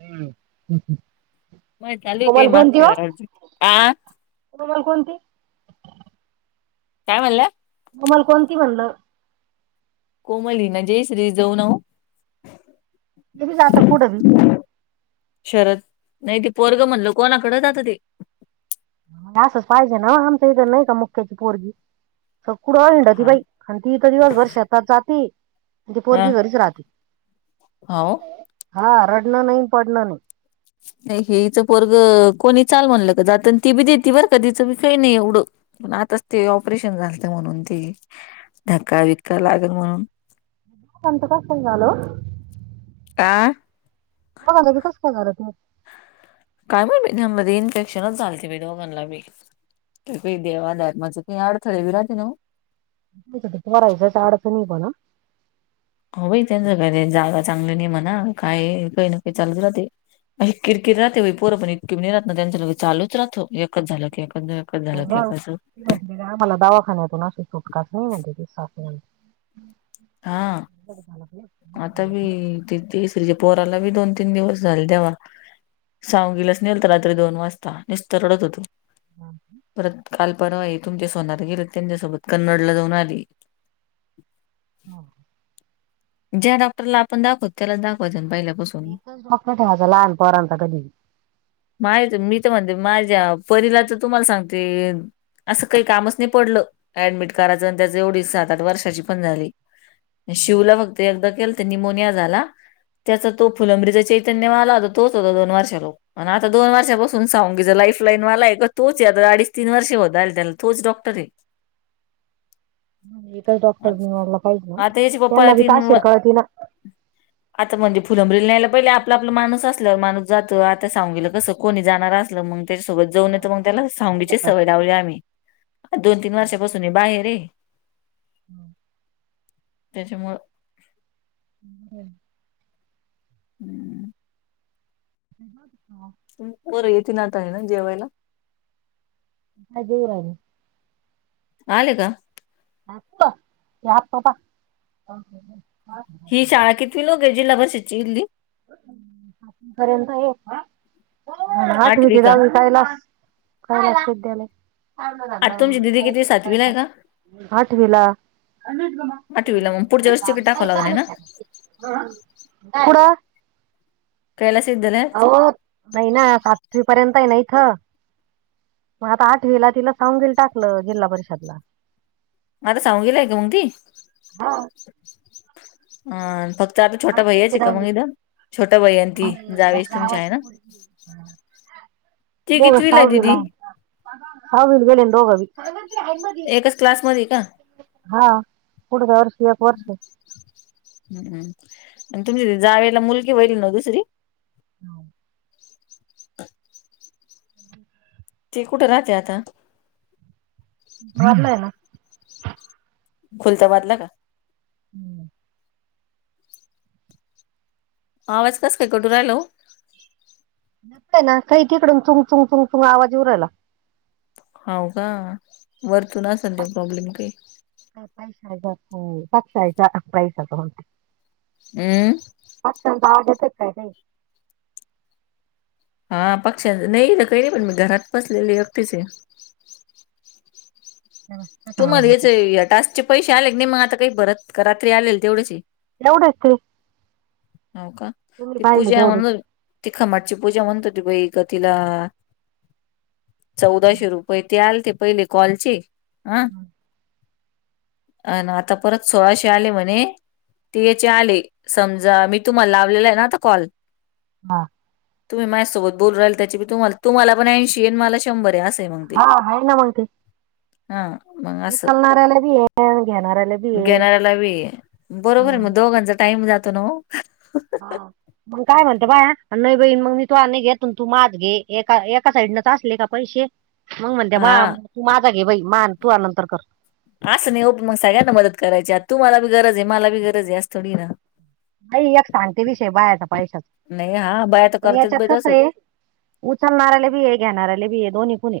हम्म. माय चालू काय मागच्या [unintelligible] आ. तुम्हाल कोणती? काय म्हणल्या? तम्हाला कोणती म्हणलं. कोमलीना जयश्री जाऊन वो. तेभी जात कुठं भी. शरद नाही ती पोरग म्हणलं कोणाकडेच आता ते असच पाहिजे ना आमचं इथं नाही का मुख्याची पोरगी सगकडं ऐंड होती हा बाई आणि ती इथ दिवसभर शेतात जाती म्हणे हा पोरगी घरीच राहते हो हा रडणं नाही पडणं नाही हे हचं पोरगं कोणी चाल म्हणलं का जात ती बी देतती बरं का तिचं बी काही नाही एवढं पण आताच ते ऑपरेशन झालते म्हणून ते धक्का बिक्का लागल म्हणून [inaudible] त कस झालो आ बघाला की कस काय करात काय म्हण हमध्ये इन्फेक्शनच झालंते दोघांना बी ते काही देवा धर्माचं काही अडथळे ब राहते ना रायच टाडच नाही बण ह बाई त्यांच काही जागा चांगली नाही म्हणा काही काही न काही चालत राहते किरकीर राहते वई पोर पण इतकी म राहात ना त्यांच्या ल चालूच राहो एकच झालं की एकच झा म्हण का मला दवाखान्या य तो नाशी सुटकाच नाही म्हणजे ती सास म्ह हा तिसरी पोराला बी दोन तीन दिवस झाले तेव्हा सावगिलाच नेल तर रात्री दोन वाजता निस्त रडत होतो [unintelligible] परत काल परवा हे तुमचे सोनार गेले त्यांच्यासोबत कन्नड ला जाऊन आली. [inaudible] ज्या डॉक्टरला आपण दाखवत त्याला दाखवायचं पहिल्यापासून [inaudible] ठेवायचं लहान पोरांचा कधी माहित मी तर म्हणते माझ्या परीला तर तुम्हाला सांगते असं काही कामच नाही पडलं ऍडमिट करायचं आणि त्याच एवढी सात आठ वर्षाची पण झाली शिवला फक्त एकदा केलं तर निमोनिया झाला त्याचा तो फुलंब्रीचां चैतन्य आला होता तो होता दोन वर्षा लोक मण आता दोन वर्षापासून सांगी ज लाईफ लाईन मला आहे का तोच या तर अडीच तीन वर्ष होतले त्याला तो डॉक्टर ए डॉक्टर आ- निवारला पाहिजे ना आता याचे पप्पा त्यांना बी तीन व- अक्षर कळती ना [unintelligible] आता म्हणजे फुलंब्रील न्यायला पहिले आपला आपला माणूस असला माणूस जात आता सहावीला कसं. कोणी जाणार असलं मग त्याच्यासोबत जाऊनयाच मग त्याला [unintelligible] सवय लावली आम्ही दोन तीन वर्षापासून हे बाहेर आहे. त्याच्यामुळ हम् [unintelligible] हा. पोरं येतील आता आहे ना जेवायला. हा जेऊ राहिले. आले का? [unintelligible] ही शाळा किती लोक आहेत जिल्हा परिषदच्या इथली सातवी पर्यंत आहे. आठवी ते दहावी कायला काय लागतंय त्याला? आता तुमची दिदी कितवी सातवीला आहे का? [unintelligible] आठवीला. [unintelligible] आठवीला मग पुढच्या वर्षी तिकडे टाकावं लागणार आहे ना पुढं केला सिंदने आओ [unintelligible] सातवी पर्यंत आहे ना इथं. मग आता आठवीला तिला [unintelligible] टाकलं जिल्हा परिषदला. मग आता सहावी ला आहे का मग ती? हं फक्त आता छोटा भय्या आहे ते कमवित. छोट्या भय्या आणि ती जावेची तुमच्या आहे ना? ती कितवीला आहे दीदी. सहावीत गेली दोघबी. एकाच क्लासमध्ये हाय का. हा पुढच्या वर्षी एक वर्ष. हम्मम् आणि तुमची जावेला मुलगी होईल ना दुसरी? ह ते कुठं राहते आता? [unintelligible] [unintelligible] हम्म. आवाज कसं काय कट होऊ राहिला वो. न ना काही तिकडून चुन चुंग चुंग चुंग आवाज येवू राहिला. हाव का? वरतून आसल प्रॉब्लेम काही. पैस ह पक्ष आयता पैसता होतेते हमं आता आवाज येतोय काय नाही हा पक्षां नाही काही नाही पण मी घरात बसलेले एकटीच आहे तू कसा म्हणाला आवाज येतो याचे टास्क चे पैसे आले का नाही म आता काही परत का रात्री आलेल तेवढेच ये एवढेच ते. हो का. तुम्ही ती पाहिले पूजा तेवढेच म्हण ती कमाटची पूजा म्हणत होती वैग तिला. चौदाशे रुपये ते आले ते पहिले कॉलचे हं. आणि आता परत सोळाशे आले म्हणे. ती याचे आले. समजा मी तुम्हाला लावलेला आहे ना आता कॉल. हा तुम्ही माझ्यासोबत बोल राहिल त्याची तुम्हाला तुम्हाला पण ऐंशी मला शंभर आहे असं आहे मग ते. हा आहे हा मग असं उचालणाऱ्याला बी हे घेणाऱ्याला बी बरोबर आहे मग दोघांचा टाइम जातो ना वो? [inaudible] मग काय म्हणतो बाया नाही बई मग मी तू नाही घेत त तू माज घे एका एका साईड नच असले का पैसे. मग म्हणते्या म हा तू माझा घे बाई मा तू आ नंतर कर. असं नाही उप सगळ्या ना मदत करायची आता तूम्हाला गरज आहे मला भी गरज आहे आज थोडी ना नाही एक शांत विषय बाहेर घ्या पैशाच नाही हा बाया तर पण करतात याच्यात बाई कस तसं आहे उचलणारले बी हे घेणार आ बी आहे दोन्ही तून हे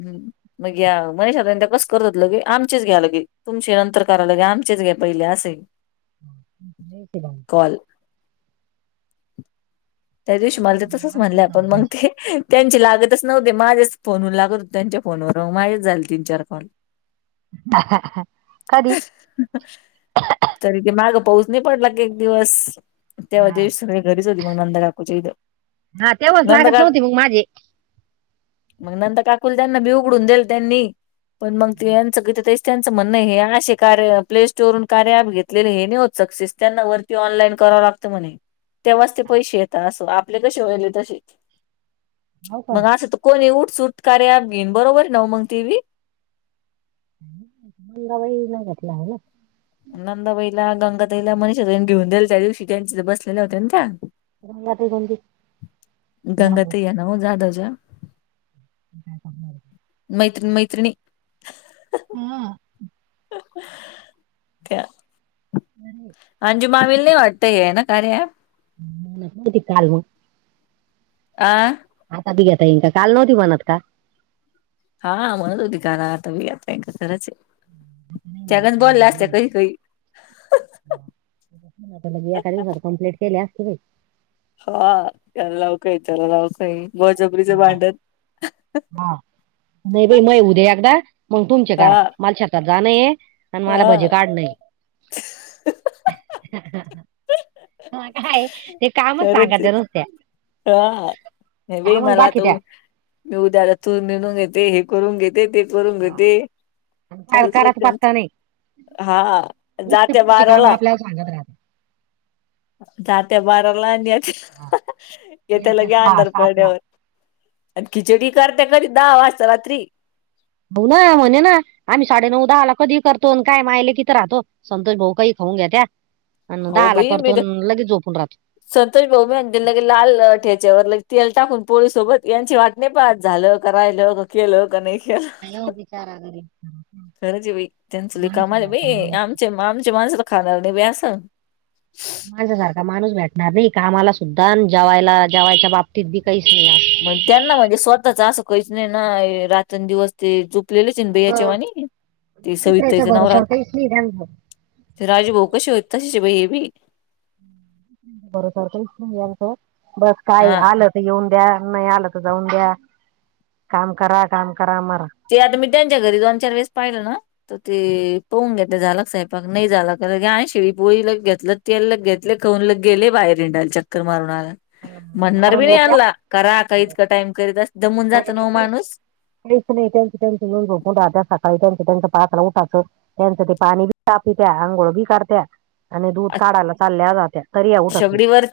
हम्म मग या मनीषा ताई त्या कसं करत हो ल की आमचेच घ्या लगे तुमचे नंतर करायला के आमचेच घ्या पहिले असे क कॉल ब त्या दिवशी मला ते तसंच आमचं म्हणले झालं आपण मग पाहिजे ते त्यांचे लागतच नव्हते माझेच फोनवर लागत होते त्यांच्या फोनवर माझेच झाले तीन चार कॉल ह तरी ते मागं पाऊस नाही पडला की एक दिवस तेव्हा हा ते सगळे घरीच होती म नंदा काकू च्या इथं हा तेव्हाच नंदा लागत काकू नव्हती मग माझे मग नंतर काकू त्यांना मी उघडून देल त्यांनी पण मग यांचं किती ते स त्यांचं म्हणण हे असे कार्य प्ले स्टोर वरून कार्य अँप घेतलेले हे नाही होत सक्सेस त्यांना वर ते ऑनलाईन करावं लागतं म्हणे तेव्हाच ते पैसे य असो आपले कसे वयले तसे, हो का मग असं त कोणी उठ सुट कार्या अॅप घेईन बरोबर न मग ते भी मंगाबाई न घेतला आहे ना? नंदाबाईला, गंगाताईला, मनीषा ताई घेऊन दिले त्या दिवशी त्यांचे बसलेल्या होते त्या गंगाताई बोलली घ्या बाई नव जाधवच्या करणार? मैत्रीण -मैत्रिणी हा त्या नाही अंजु मामील नाही वाटतय हे ना कार्य ऍप ती कालव आ आता बी घेता इन, काल नव्हती म्हनत का? हा म्हणत होती गाणार आतायातायक खरच आहे नाही म्हणे त्यागण बोलल्या आयडिया नाही असलं म्हणे. कही काही 'एका दिवसात कंप्लीट केली असतं मी हा त्याला लाव कायं आहे, त्याला लावकय आहे बळजबरीचा हा, भांड्यात. हा नाही बाई मय उद्या एकदाचं, पण तुमच्या दारात, हा मला शेतात जाणय अण मला भजी हा. काढ नाही. ह ह काय ते कामच सांगा त्या नुसत्या. ह नाही बाई, कामच मला बाकी त त्या मी उद्या त निदूंन घेते, हे करून घेते ते ते हा, घेते आणि काय चालूच राहत करायचं पत्ता त्यांचं नाही हा नुसते जात्या पुढचे काम बाराला आपल्याला सांगत राहते. जात्या बाराला आणि हा. येत्या येत्या लगे सहा अंधार सातला पडल्यावर आणि खिचडी करते कधी दहा वाजता रात्री हो ना म्हणे ना आम्ही साडे नऊ - दहाला कधी करतो काय माय लेकी त राहतो संतोष भाऊ काही खाऊन घेत्यात, अन् दहा हो आला बाई करतो मी अन् लगेच झोपून राहतो. संतोष भाऊम त्यां लगे लाल ठेच्यावर लग तेल टाकून पोळी सोबत यांची वाट नाही पात झालं का राहिल का केलं का नाही केलं काय ओ बिचारा गरीब खरंज आहे बाई त्यांच ल कामाले माणसासारखा बाई, माणूस आमचे आमचे माणूस खाणार नाही बाई अस. माणसासारखा माणूस भेटणार नाही कामाला सुद्धा, जेवायला जेवायच्या बाबतीत, बी काहीच नाही. म्हण त्यांनवं स्वतःच, असं कहीच नाही रातनं दिवस. ते चुकलेललं चिनबैयाच्यावाणी ते, दुसऱ्याच्या सविताईचं नावरा भरोश्यावर काहीच नाही त्यांचं राजूभाऊ कशी होते, तशीचं बाई, हे बी बर सर का [unintelligible] याल सर बस काय हा आलं येऊन द्या नाही आलं तर, जाऊन द्या काम करा काम करा मरा जे आता मी त्यांच्या घरी जाऊन, चार वेळस पाहिलं ना. त ते पाहून घेते झालं, साइपाक नाही झालं नाही झाला की लगे घेतली शिळी पोळी लगे घेतलं तेला घेतले खन लग गेले कवळत गेलेत, बाहेरिंडायला चक्कर मारून आला. म्हणणार बी मारून नाही, येत्या यानला करा काइतका टाइम करीत अस दमून जात ना व माणूस. नाही तुम्ही त्या येऊन झोपून राहता, सकाळी त्यांच त्यांच उठाचं त्यांचं ते पाणी बी तापीवत्यात आंघोळ बी करत्यात अमी दूध काढायला चालल्या जात्या तरी, यां उठत नाही. शेगडीवर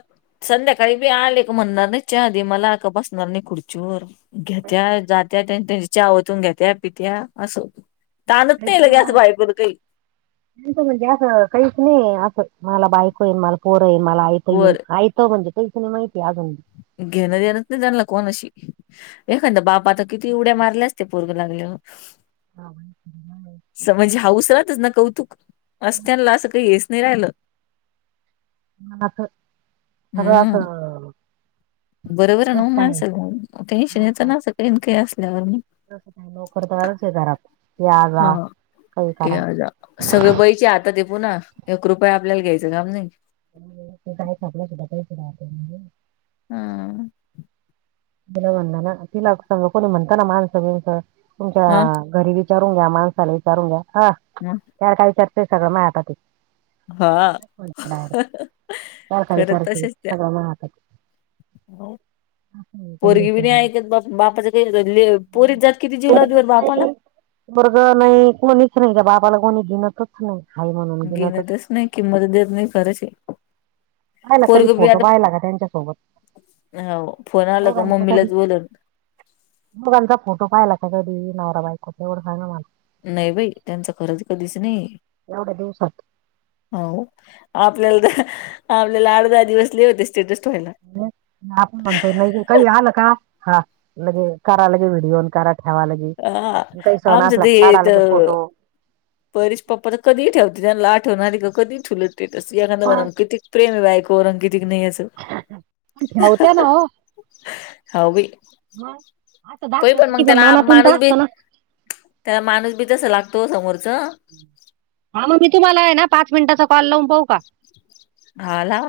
संध्याकाळी बी आले का, म्हणणार नाही चहा दे, मला का बसणार नाही खुर्चीवर. घेत्या जात्या त्यांच्यात्या चा वतून घेत्या, पित्या असं होतं. काहीच नाहीव [unintelligible] मी तर असं काहीच नाही, असंचं मला बायको, हाय, मला पोरं येईन मला. काही वर माहिती [unintelligible] घेणं देणत्यांला, नहाय कोणाशी एखांत बापा आता किती, उड्या मारल्या असत्या पोरग लागल्यावर. हा [unintelligible] त म्हणजे हाऊस ना, ताणला कौतुक असत्यांला काही येच नाही राहिलं. असं सगळं हम्म असलं मः बरोबर आहे ना माणसंचं टेन्शनचं येतना असं, काही काही असल्यावर म. नाही नोकरदारच हेय घरात तें आ जाा हा काही करा [unintelligible] या जा सगळं बाईचा हातात पुन्हा, एक रुपया आपल्याला घ्यायचं काम नाही. काही आपल्या सुद्धा काहीड म्हे [unintelligible] हं हः तिला ब ना तिला समज कोणी म्हणत ना माणसभच तुमच्या हा गरीिबी. इचरूग्या मानसाला इचरून घ्या. हम्म त्यार काही चर्चे आहे, सगळं माजां हातात हा हाय. ण कारखन खरं करते तसेच त्या सगळं मा हातात. हो आहे. पोरगी बीरी कंडिशन नाही ऐकत बा बापाच. काही पोरीचीं जात किती जात किती, जीव पोरगी लावतेर बापाला. नाही वर्ग नाही कोुणा इच नाही का बापाला कोणी दिनच. हा म [unintelligible] गे नाही तेच नाही किंमत, देत नाही खरेच. पाहिला कधी पोरगी उभी फोटो आता, पाहिला का त्यांच्यासोबत फोन आला त का, मम्मीलाच बोलून.. दोघाचा फोटो पाहिला का, कधी नवरा बाईको सांमाण. नाही बाई त्यांचं, खरंच कधीच नाही एवढ्या दिवसात हो आपल्याला तर, आपल्याला अर्धा दिवसले लिव दिसतं स्ट व्हायला. आपण म्हणतो नाही काही आलं का, हा लगे करा लगे व्हिडिओन करा. काढलाय घे हा काही, सहण आमचं असला काढालागे फोटो. पररीश पप्पा तर, कधी इचरत ताणला ताणलात्यांला आठवणं आली, त्याला ठेवणारी असं एखादा कीि ते प्रेम बाईक औरंकितिक नाहीचं. पण ठेवत्या ना हो. हाव बाई असं पई दाखवत पण की मग त्याला मानातंत माणूस बी असतो ना. त्याला माणूस बी तस लागतो समोरच. हा मग मी तुम्हाला आहे ना पाच मिनिटाचा कॉल लावून पाहू का? हाला